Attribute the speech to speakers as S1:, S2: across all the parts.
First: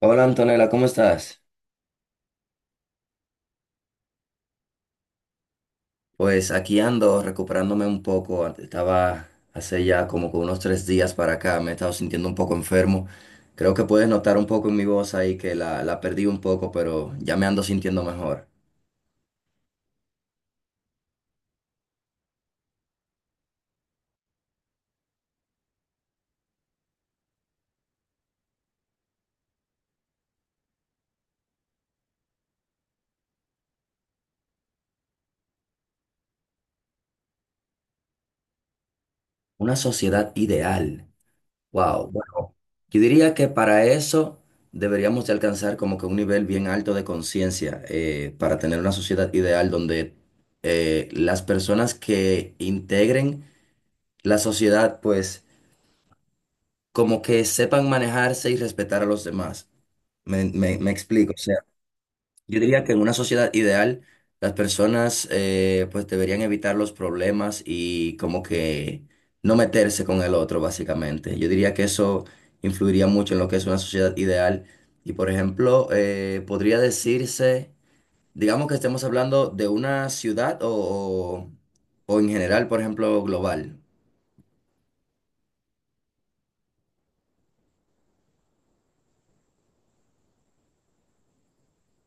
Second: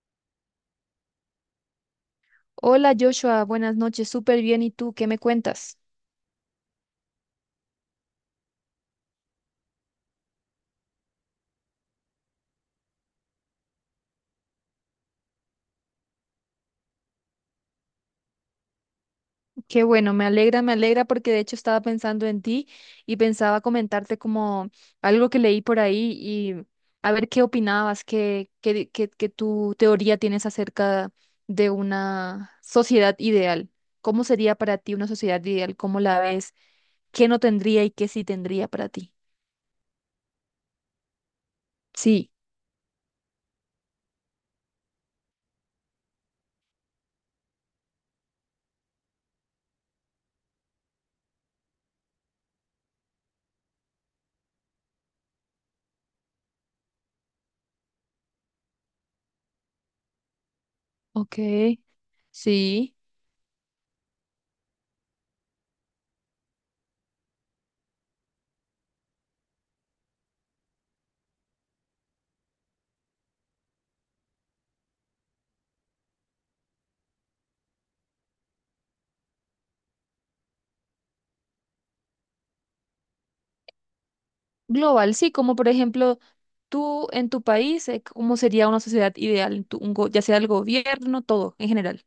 S1: Hola Antonella, ¿cómo estás?
S2: Hola Joshua, buenas noches, súper bien. ¿Y tú qué me cuentas?
S1: Pues aquí ando recuperándome un poco. Estaba hace ya como que unos 3 días para acá, me he estado sintiendo un poco enfermo. Creo que puedes notar un poco en mi voz ahí que la perdí un poco, pero ya me ando sintiendo mejor.
S2: Qué bueno, me alegra porque de hecho estaba pensando en ti y pensaba comentarte como algo que leí por ahí y a ver qué opinabas, qué tu teoría tienes acerca de una sociedad ideal. ¿Cómo sería para ti una sociedad ideal? ¿Cómo la ves? ¿Qué no tendría y qué sí tendría para ti?
S1: Una sociedad ideal. Wow.
S2: Sí,
S1: Bueno, yo diría que para eso deberíamos de alcanzar como que un nivel bien alto de conciencia para tener una sociedad ideal donde las personas que integren la sociedad, pues como que sepan manejarse y respetar a los demás. Me explico.
S2: ok,
S1: O sea, yo diría que
S2: sí.
S1: en una sociedad ideal, las personas pues deberían evitar los problemas y como que no meterse con el otro, básicamente. Yo diría que eso influiría mucho en lo que es una sociedad ideal. Y por ejemplo, podría decirse, digamos que estemos hablando de una ciudad o o en general, por ejemplo, global.
S2: Global, sí, como por ejemplo... Tú, en tu país, ¿cómo sería una sociedad ideal? En tu- un go- Ya sea el gobierno, todo, en general.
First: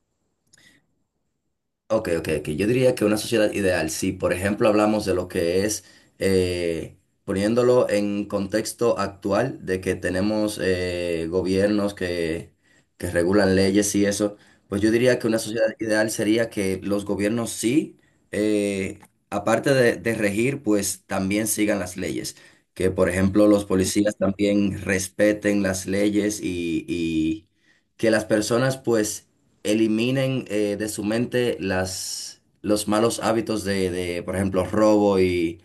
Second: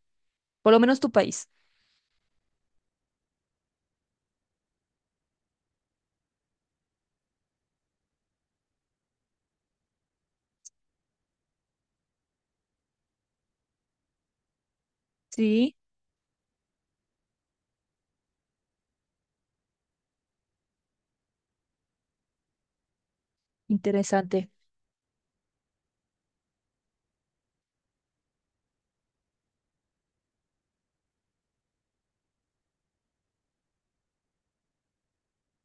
S2: Por lo menos tu país.
S1: Ok, ok, ok. Yo diría que una sociedad ideal, si por ejemplo hablamos de lo que es, eh, poniéndolo en contexto actual, de que tenemos gobiernos que regulan leyes y eso, pues yo diría que una sociedad
S2: Sí,
S1: ideal sería que los gobiernos sí, eh, aparte de regir, pues también sigan las leyes. Que por ejemplo los policías
S2: interesante.
S1: también respeten las leyes y que las personas pues eliminen de su mente los malos hábitos por ejemplo, robo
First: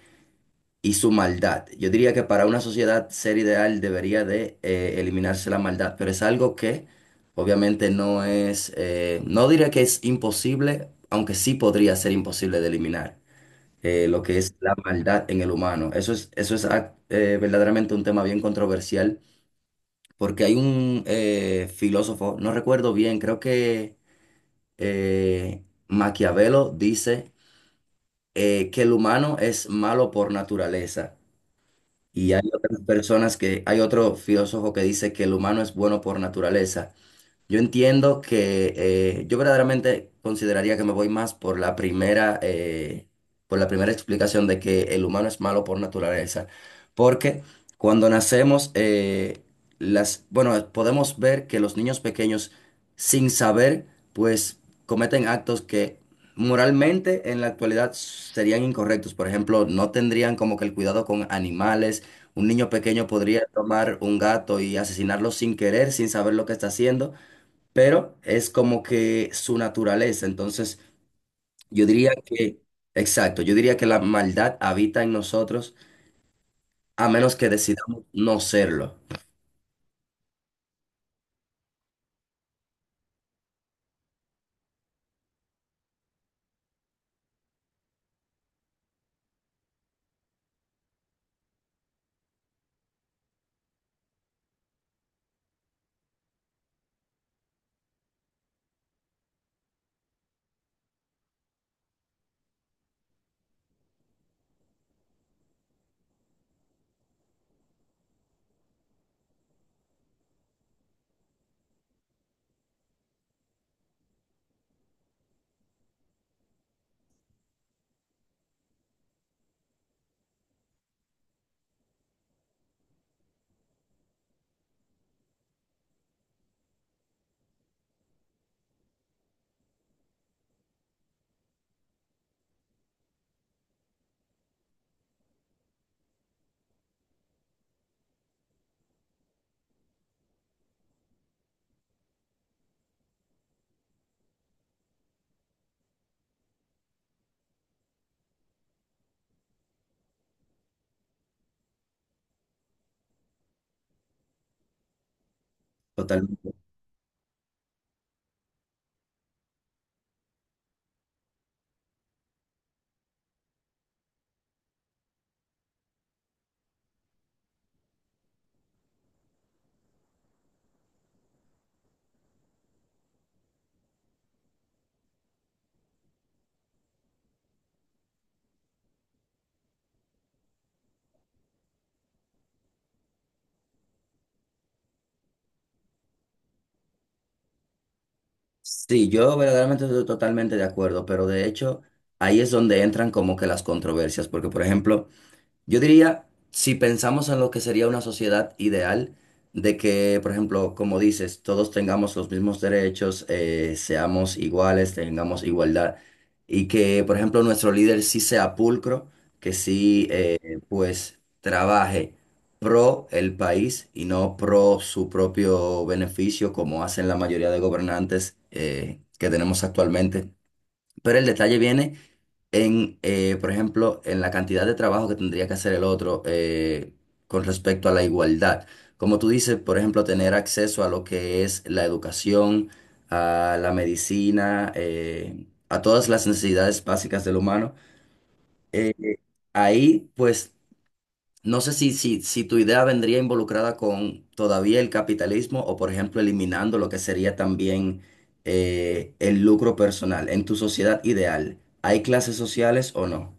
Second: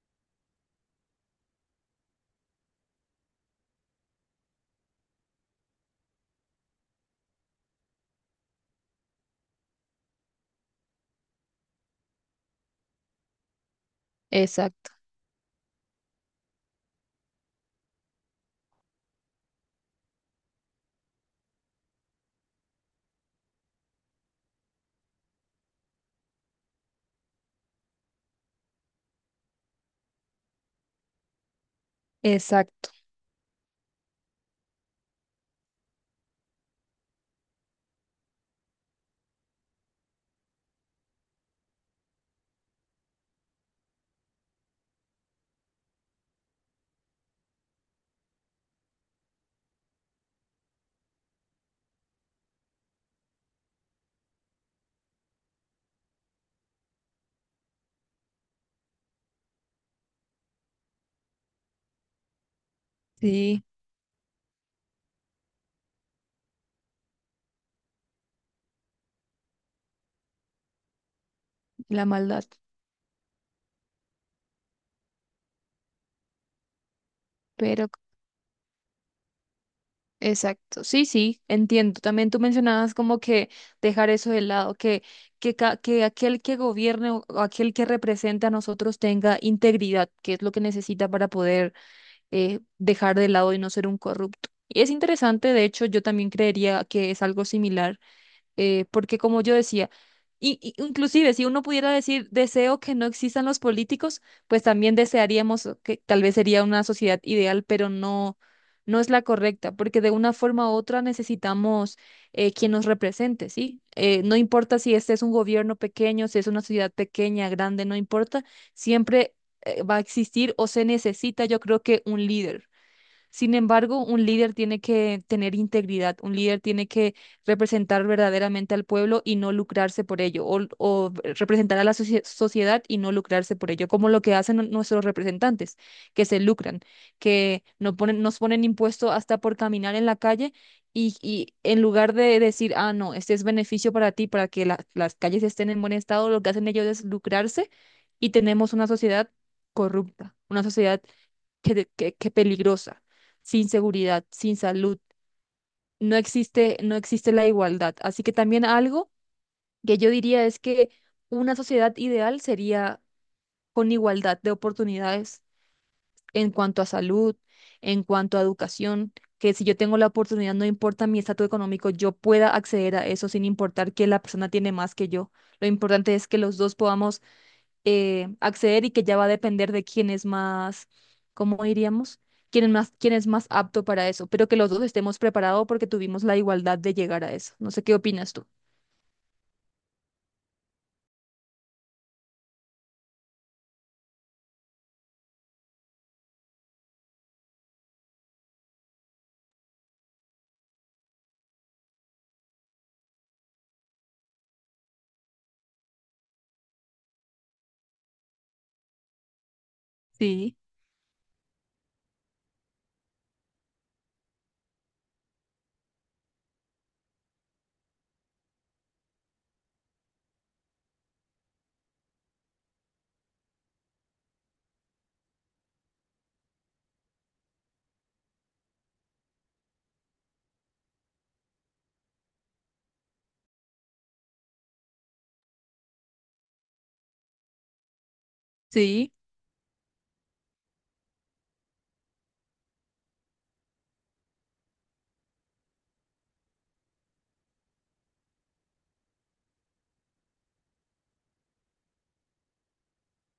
S1: y su maldad. Yo diría que para una sociedad ser ideal debería de eliminarse la maldad, pero es algo que obviamente no es, no diría que es imposible, aunque sí podría ser imposible de eliminar. Lo que es la
S2: Exacto,
S1: maldad en el humano. Eso es verdaderamente un tema bien controversial, porque hay un filósofo, no recuerdo bien, creo que Maquiavelo dice que el humano es malo por naturaleza. Y hay otras
S2: exacto.
S1: personas que, hay otro filósofo que dice que el humano es bueno por naturaleza. Yo entiendo que yo verdaderamente consideraría que me voy más por la primera explicación de que el humano es malo por naturaleza, porque cuando nacemos, bueno, podemos ver que los niños pequeños, sin saber, pues cometen actos que moralmente en la actualidad serían incorrectos. Por ejemplo, no tendrían como que el cuidado con animales. Un niño pequeño podría
S2: Sí,
S1: tomar un gato y asesinarlo sin querer, sin saber lo que está haciendo, pero es como que su naturaleza. Entonces, yo
S2: la
S1: diría
S2: maldad.
S1: que, exacto, yo diría que la maldad habita en nosotros a menos que
S2: Pero,
S1: decidamos no serlo.
S2: exacto. Sí, sí, entiendo. También tú mencionabas como que dejar eso de lado, que aquel que gobierne o aquel que represente a nosotros tenga integridad, que es lo que necesita para poder dejar de lado y no ser un corrupto. Y es interesante, de hecho, yo también creería que es algo similar, porque como yo decía, y inclusive si uno pudiera decir deseo que no existan los políticos, pues también desearíamos que tal vez sería una sociedad ideal, pero no, no es la correcta, porque de una forma u otra necesitamos, quien nos represente, ¿sí? No importa si este es un gobierno pequeño, si es una ciudad pequeña, grande, no importa, siempre va a existir o se necesita, yo creo que un líder. Sin embargo, un líder tiene que tener integridad, un líder tiene que representar verdaderamente al pueblo y no lucrarse por ello, o representar a la sociedad y no lucrarse por ello, como lo que hacen nuestros representantes, que se lucran, que no ponen, nos ponen impuesto hasta por caminar en la calle y en lugar de decir, ah, no, este es beneficio para ti, para que las calles estén en buen estado, lo que hacen ellos es lucrarse y tenemos una sociedad corrupta, una sociedad que peligrosa, sin seguridad, sin salud. No
S1: Totalmente.
S2: existe, no existe la igualdad. Así que también algo que yo diría es que una sociedad ideal sería con igualdad de oportunidades en cuanto a salud, en cuanto a educación, que si yo tengo la oportunidad, no importa mi estatus económico, yo pueda acceder a eso sin importar que la persona tiene más que yo. Lo importante es que los dos podamos acceder y que ya va a depender de quién es más, ¿cómo diríamos? Quién es más apto para eso, pero que los dos estemos preparados porque tuvimos la igualdad de llegar a eso. No sé qué opinas tú.
S1: Sí, yo verdaderamente estoy totalmente de acuerdo, pero de hecho ahí es donde entran como que las controversias, porque por ejemplo, yo diría, si pensamos en lo que sería una sociedad ideal, de que, por ejemplo, como dices, todos tengamos los mismos derechos, seamos iguales, tengamos igualdad, y que, por ejemplo, nuestro líder sí sea pulcro, que sí,
S2: Sí,
S1: pues, trabaje pro el país y no pro su propio beneficio, como hacen la mayoría de gobernantes, que tenemos actualmente. Pero el detalle viene en, por ejemplo, en la cantidad de trabajo que tendría que hacer el otro con respecto a la igualdad. Como tú dices, por ejemplo, tener acceso a lo que es la educación, a la medicina, a todas las necesidades básicas del humano. Eh,
S2: sí.
S1: Ahí, pues, no sé si tu idea vendría involucrada con todavía el capitalismo o, por ejemplo, eliminando lo que sería también el lucro personal en tu sociedad ideal. ¿Hay clases sociales o no?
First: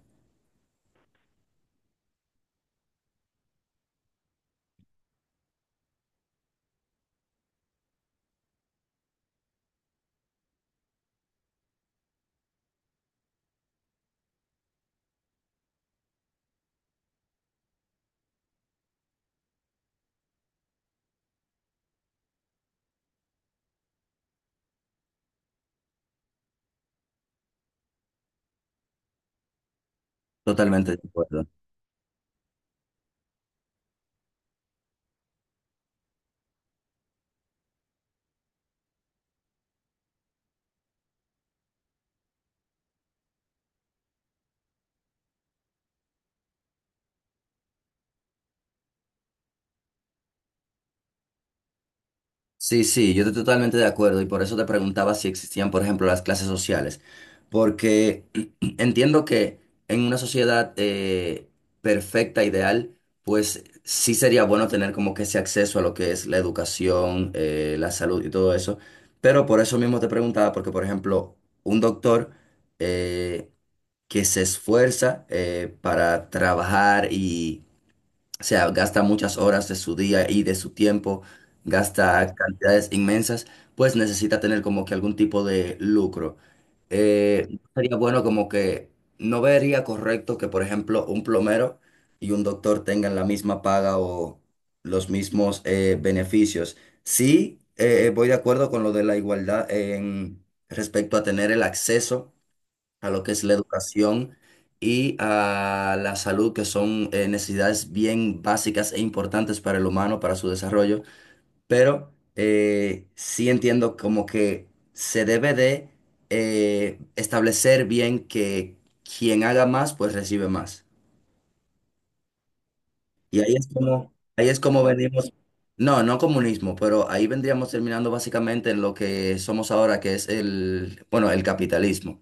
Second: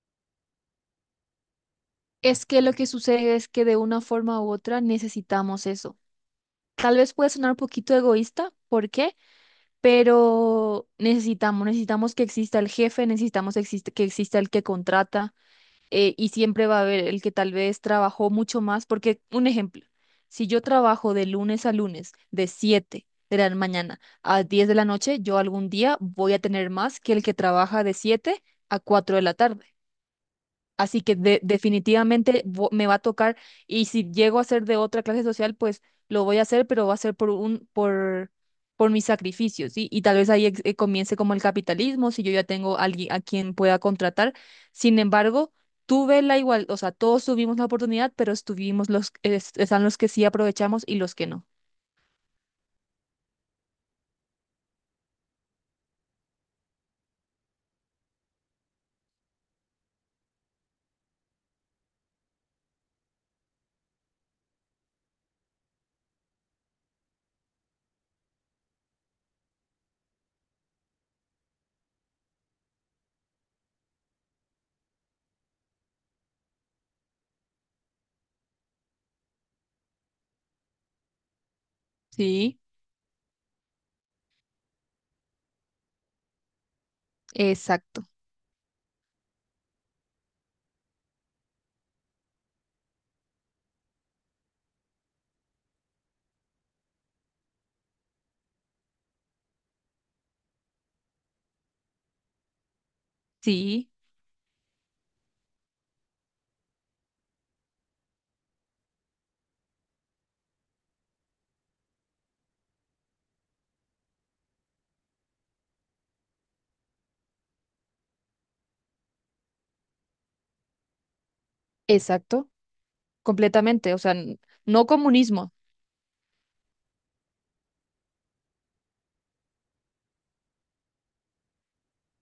S2: Es que lo que sucede es que de una forma u otra necesitamos eso. Tal vez puede sonar un poquito egoísta, ¿por qué? Pero necesitamos, necesitamos que exista el jefe, necesitamos que exista el que contrata. Y siempre va a haber el que tal vez trabajó mucho más, porque un ejemplo, si yo trabajo de lunes a lunes, de 7 de la mañana a 10 de la noche, yo algún día voy a tener más que el que trabaja de 7 a 4 de la tarde.
S1: Totalmente
S2: Así
S1: de
S2: que
S1: acuerdo.
S2: definitivamente me va a tocar, y si llego a ser de otra clase social, pues lo voy a hacer, pero va a ser por un por mis sacrificios, ¿sí? Y tal vez ahí comience como el capitalismo, si yo ya tengo alguien a quien pueda contratar. Sin embargo, tuve la igual, o sea, todos tuvimos la oportunidad, pero estuvimos están los que sí aprovechamos y los que no.
S1: Sí, sí, yo estoy totalmente de acuerdo y por eso te preguntaba si existían, por ejemplo, las clases sociales, porque entiendo que en una sociedad perfecta, ideal, pues sí sería bueno tener como que ese acceso a lo que es la educación, la salud y todo eso, pero por eso mismo te preguntaba, porque por ejemplo, un doctor eh, que se esfuerza para trabajar y... O sea, gasta muchas horas de su día y de su tiempo, gasta
S2: Sí,
S1: cantidades inmensas, pues necesita tener como que algún tipo de lucro. Sería
S2: exacto.
S1: bueno como que no vería correcto que, por ejemplo, un plomero y un doctor tengan la misma paga o los mismos beneficios. Sí, voy de acuerdo con lo de la igualdad en respecto a tener el acceso a lo que es la
S2: Sí,
S1: educación y a la salud, que son necesidades bien básicas e importantes para el humano, para su desarrollo. Pero sí entiendo como que se debe de establecer bien que quien haga más, pues recibe más.
S2: exacto,
S1: Y
S2: completamente, o sea,
S1: ahí es como
S2: no
S1: venimos.
S2: comunismo.
S1: No, no comunismo, pero ahí vendríamos terminando básicamente en lo que somos ahora, que es el, bueno, el capitalismo,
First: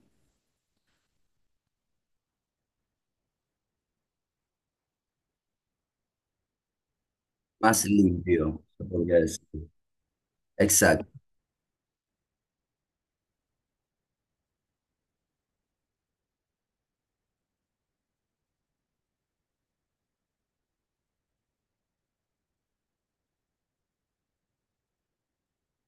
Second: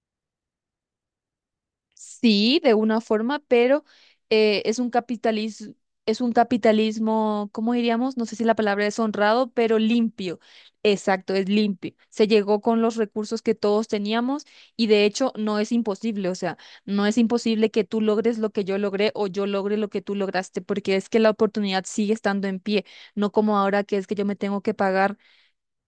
S2: Sí, de una forma, pero eh, es un capitalismo, es un capitalismo, ¿cómo
S1: más
S2: diríamos? No sé si la
S1: limpio, se
S2: palabra es
S1: podría decir.
S2: honrado, pero limpio.
S1: Exacto.
S2: Exacto, es limpio. Se llegó con los recursos que todos teníamos y de hecho no es imposible, o sea, no es imposible que tú logres lo que yo logré o yo logre lo que tú lograste, porque es que la oportunidad sigue estando en pie, no como ahora que es que yo me tengo que pagar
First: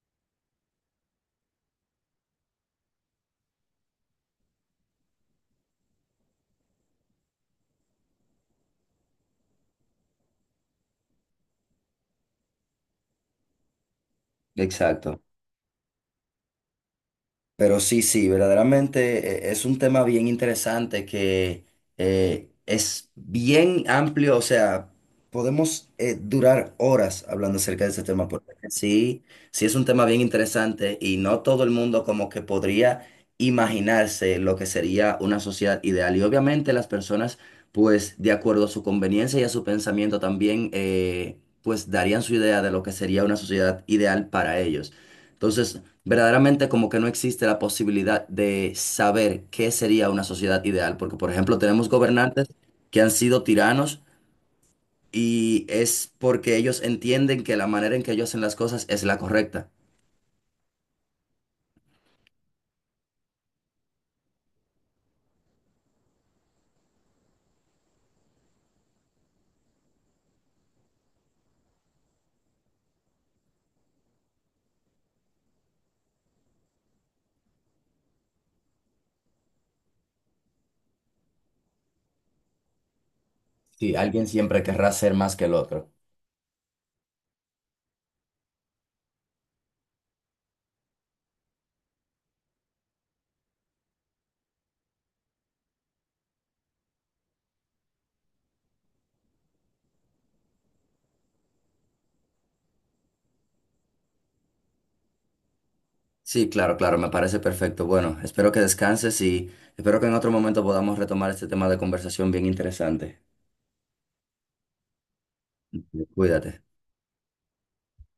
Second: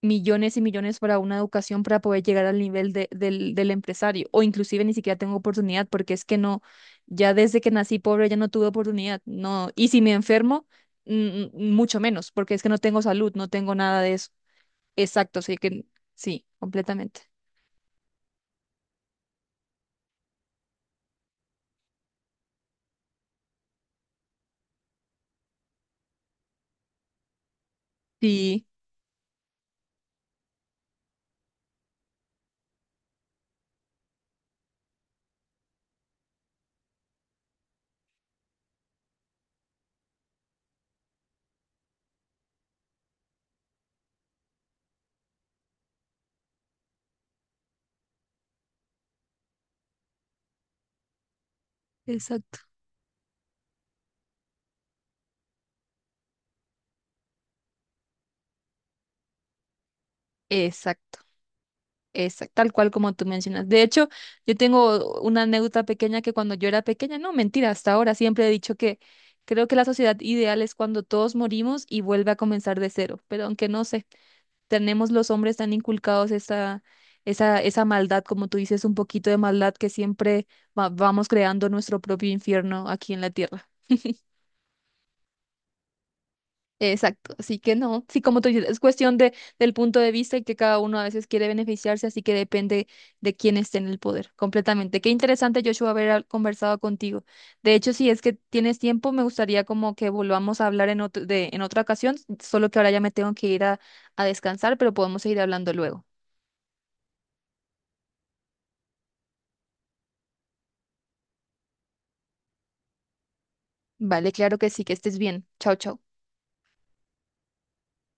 S2: millones y millones para una educación para poder llegar al nivel del empresario o inclusive ni siquiera tengo oportunidad porque es que no, ya desde que nací pobre ya no tuve oportunidad, no, y si me enfermo, mm, mucho menos porque es que no tengo salud, no tengo nada de eso.
S1: Exacto.
S2: Exacto, sí que sí, completamente.
S1: Pero sí, sí, verdaderamente es un tema bien interesante que es bien amplio, o sea, podemos durar horas hablando acerca de este tema, porque
S2: Sí,
S1: sí, sí es un tema bien interesante y no todo el mundo como que podría imaginarse lo que sería una sociedad ideal. Y obviamente las personas, pues, de acuerdo a su conveniencia y a su pensamiento también, pues, darían su idea de lo que sería una sociedad ideal para ellos. Entonces, verdaderamente como que no existe la posibilidad de saber qué sería una sociedad ideal, porque por ejemplo tenemos gobernantes
S2: exacto.
S1: que han sido tiranos y es porque ellos entienden que la manera en que ellos hacen las cosas es la correcta.
S2: Exacto. Tal cual como tú mencionas. De hecho, yo tengo una anécdota pequeña que cuando yo era pequeña, no, mentira, hasta ahora siempre he dicho que creo que la sociedad ideal es cuando todos morimos y vuelve a comenzar de cero. Pero aunque no sé, tenemos los hombres tan inculcados esa maldad, como tú dices, un poquito de maldad que siempre vamos creando nuestro propio infierno aquí en la tierra.
S1: Sí, alguien siempre querrá ser más que el otro.
S2: Exacto, así que no, sí, como tú dices, es cuestión de, del punto de vista y que cada uno a veces quiere beneficiarse, así que depende de quién esté en el poder, completamente. Qué interesante, Joshua, haber conversado contigo. De hecho, si es que tienes tiempo, me gustaría como que volvamos a hablar en otra ocasión, solo que ahora ya me tengo que ir a descansar, pero podemos seguir hablando luego.
S1: Sí, claro, claro, me parece perfecto. Bueno, espero que descanses y espero que en otro momento podamos retomar este tema de conversación bien interesante.
S2: Vale, claro que sí, que estés bien. Chao, chao.
S1: Cuídate.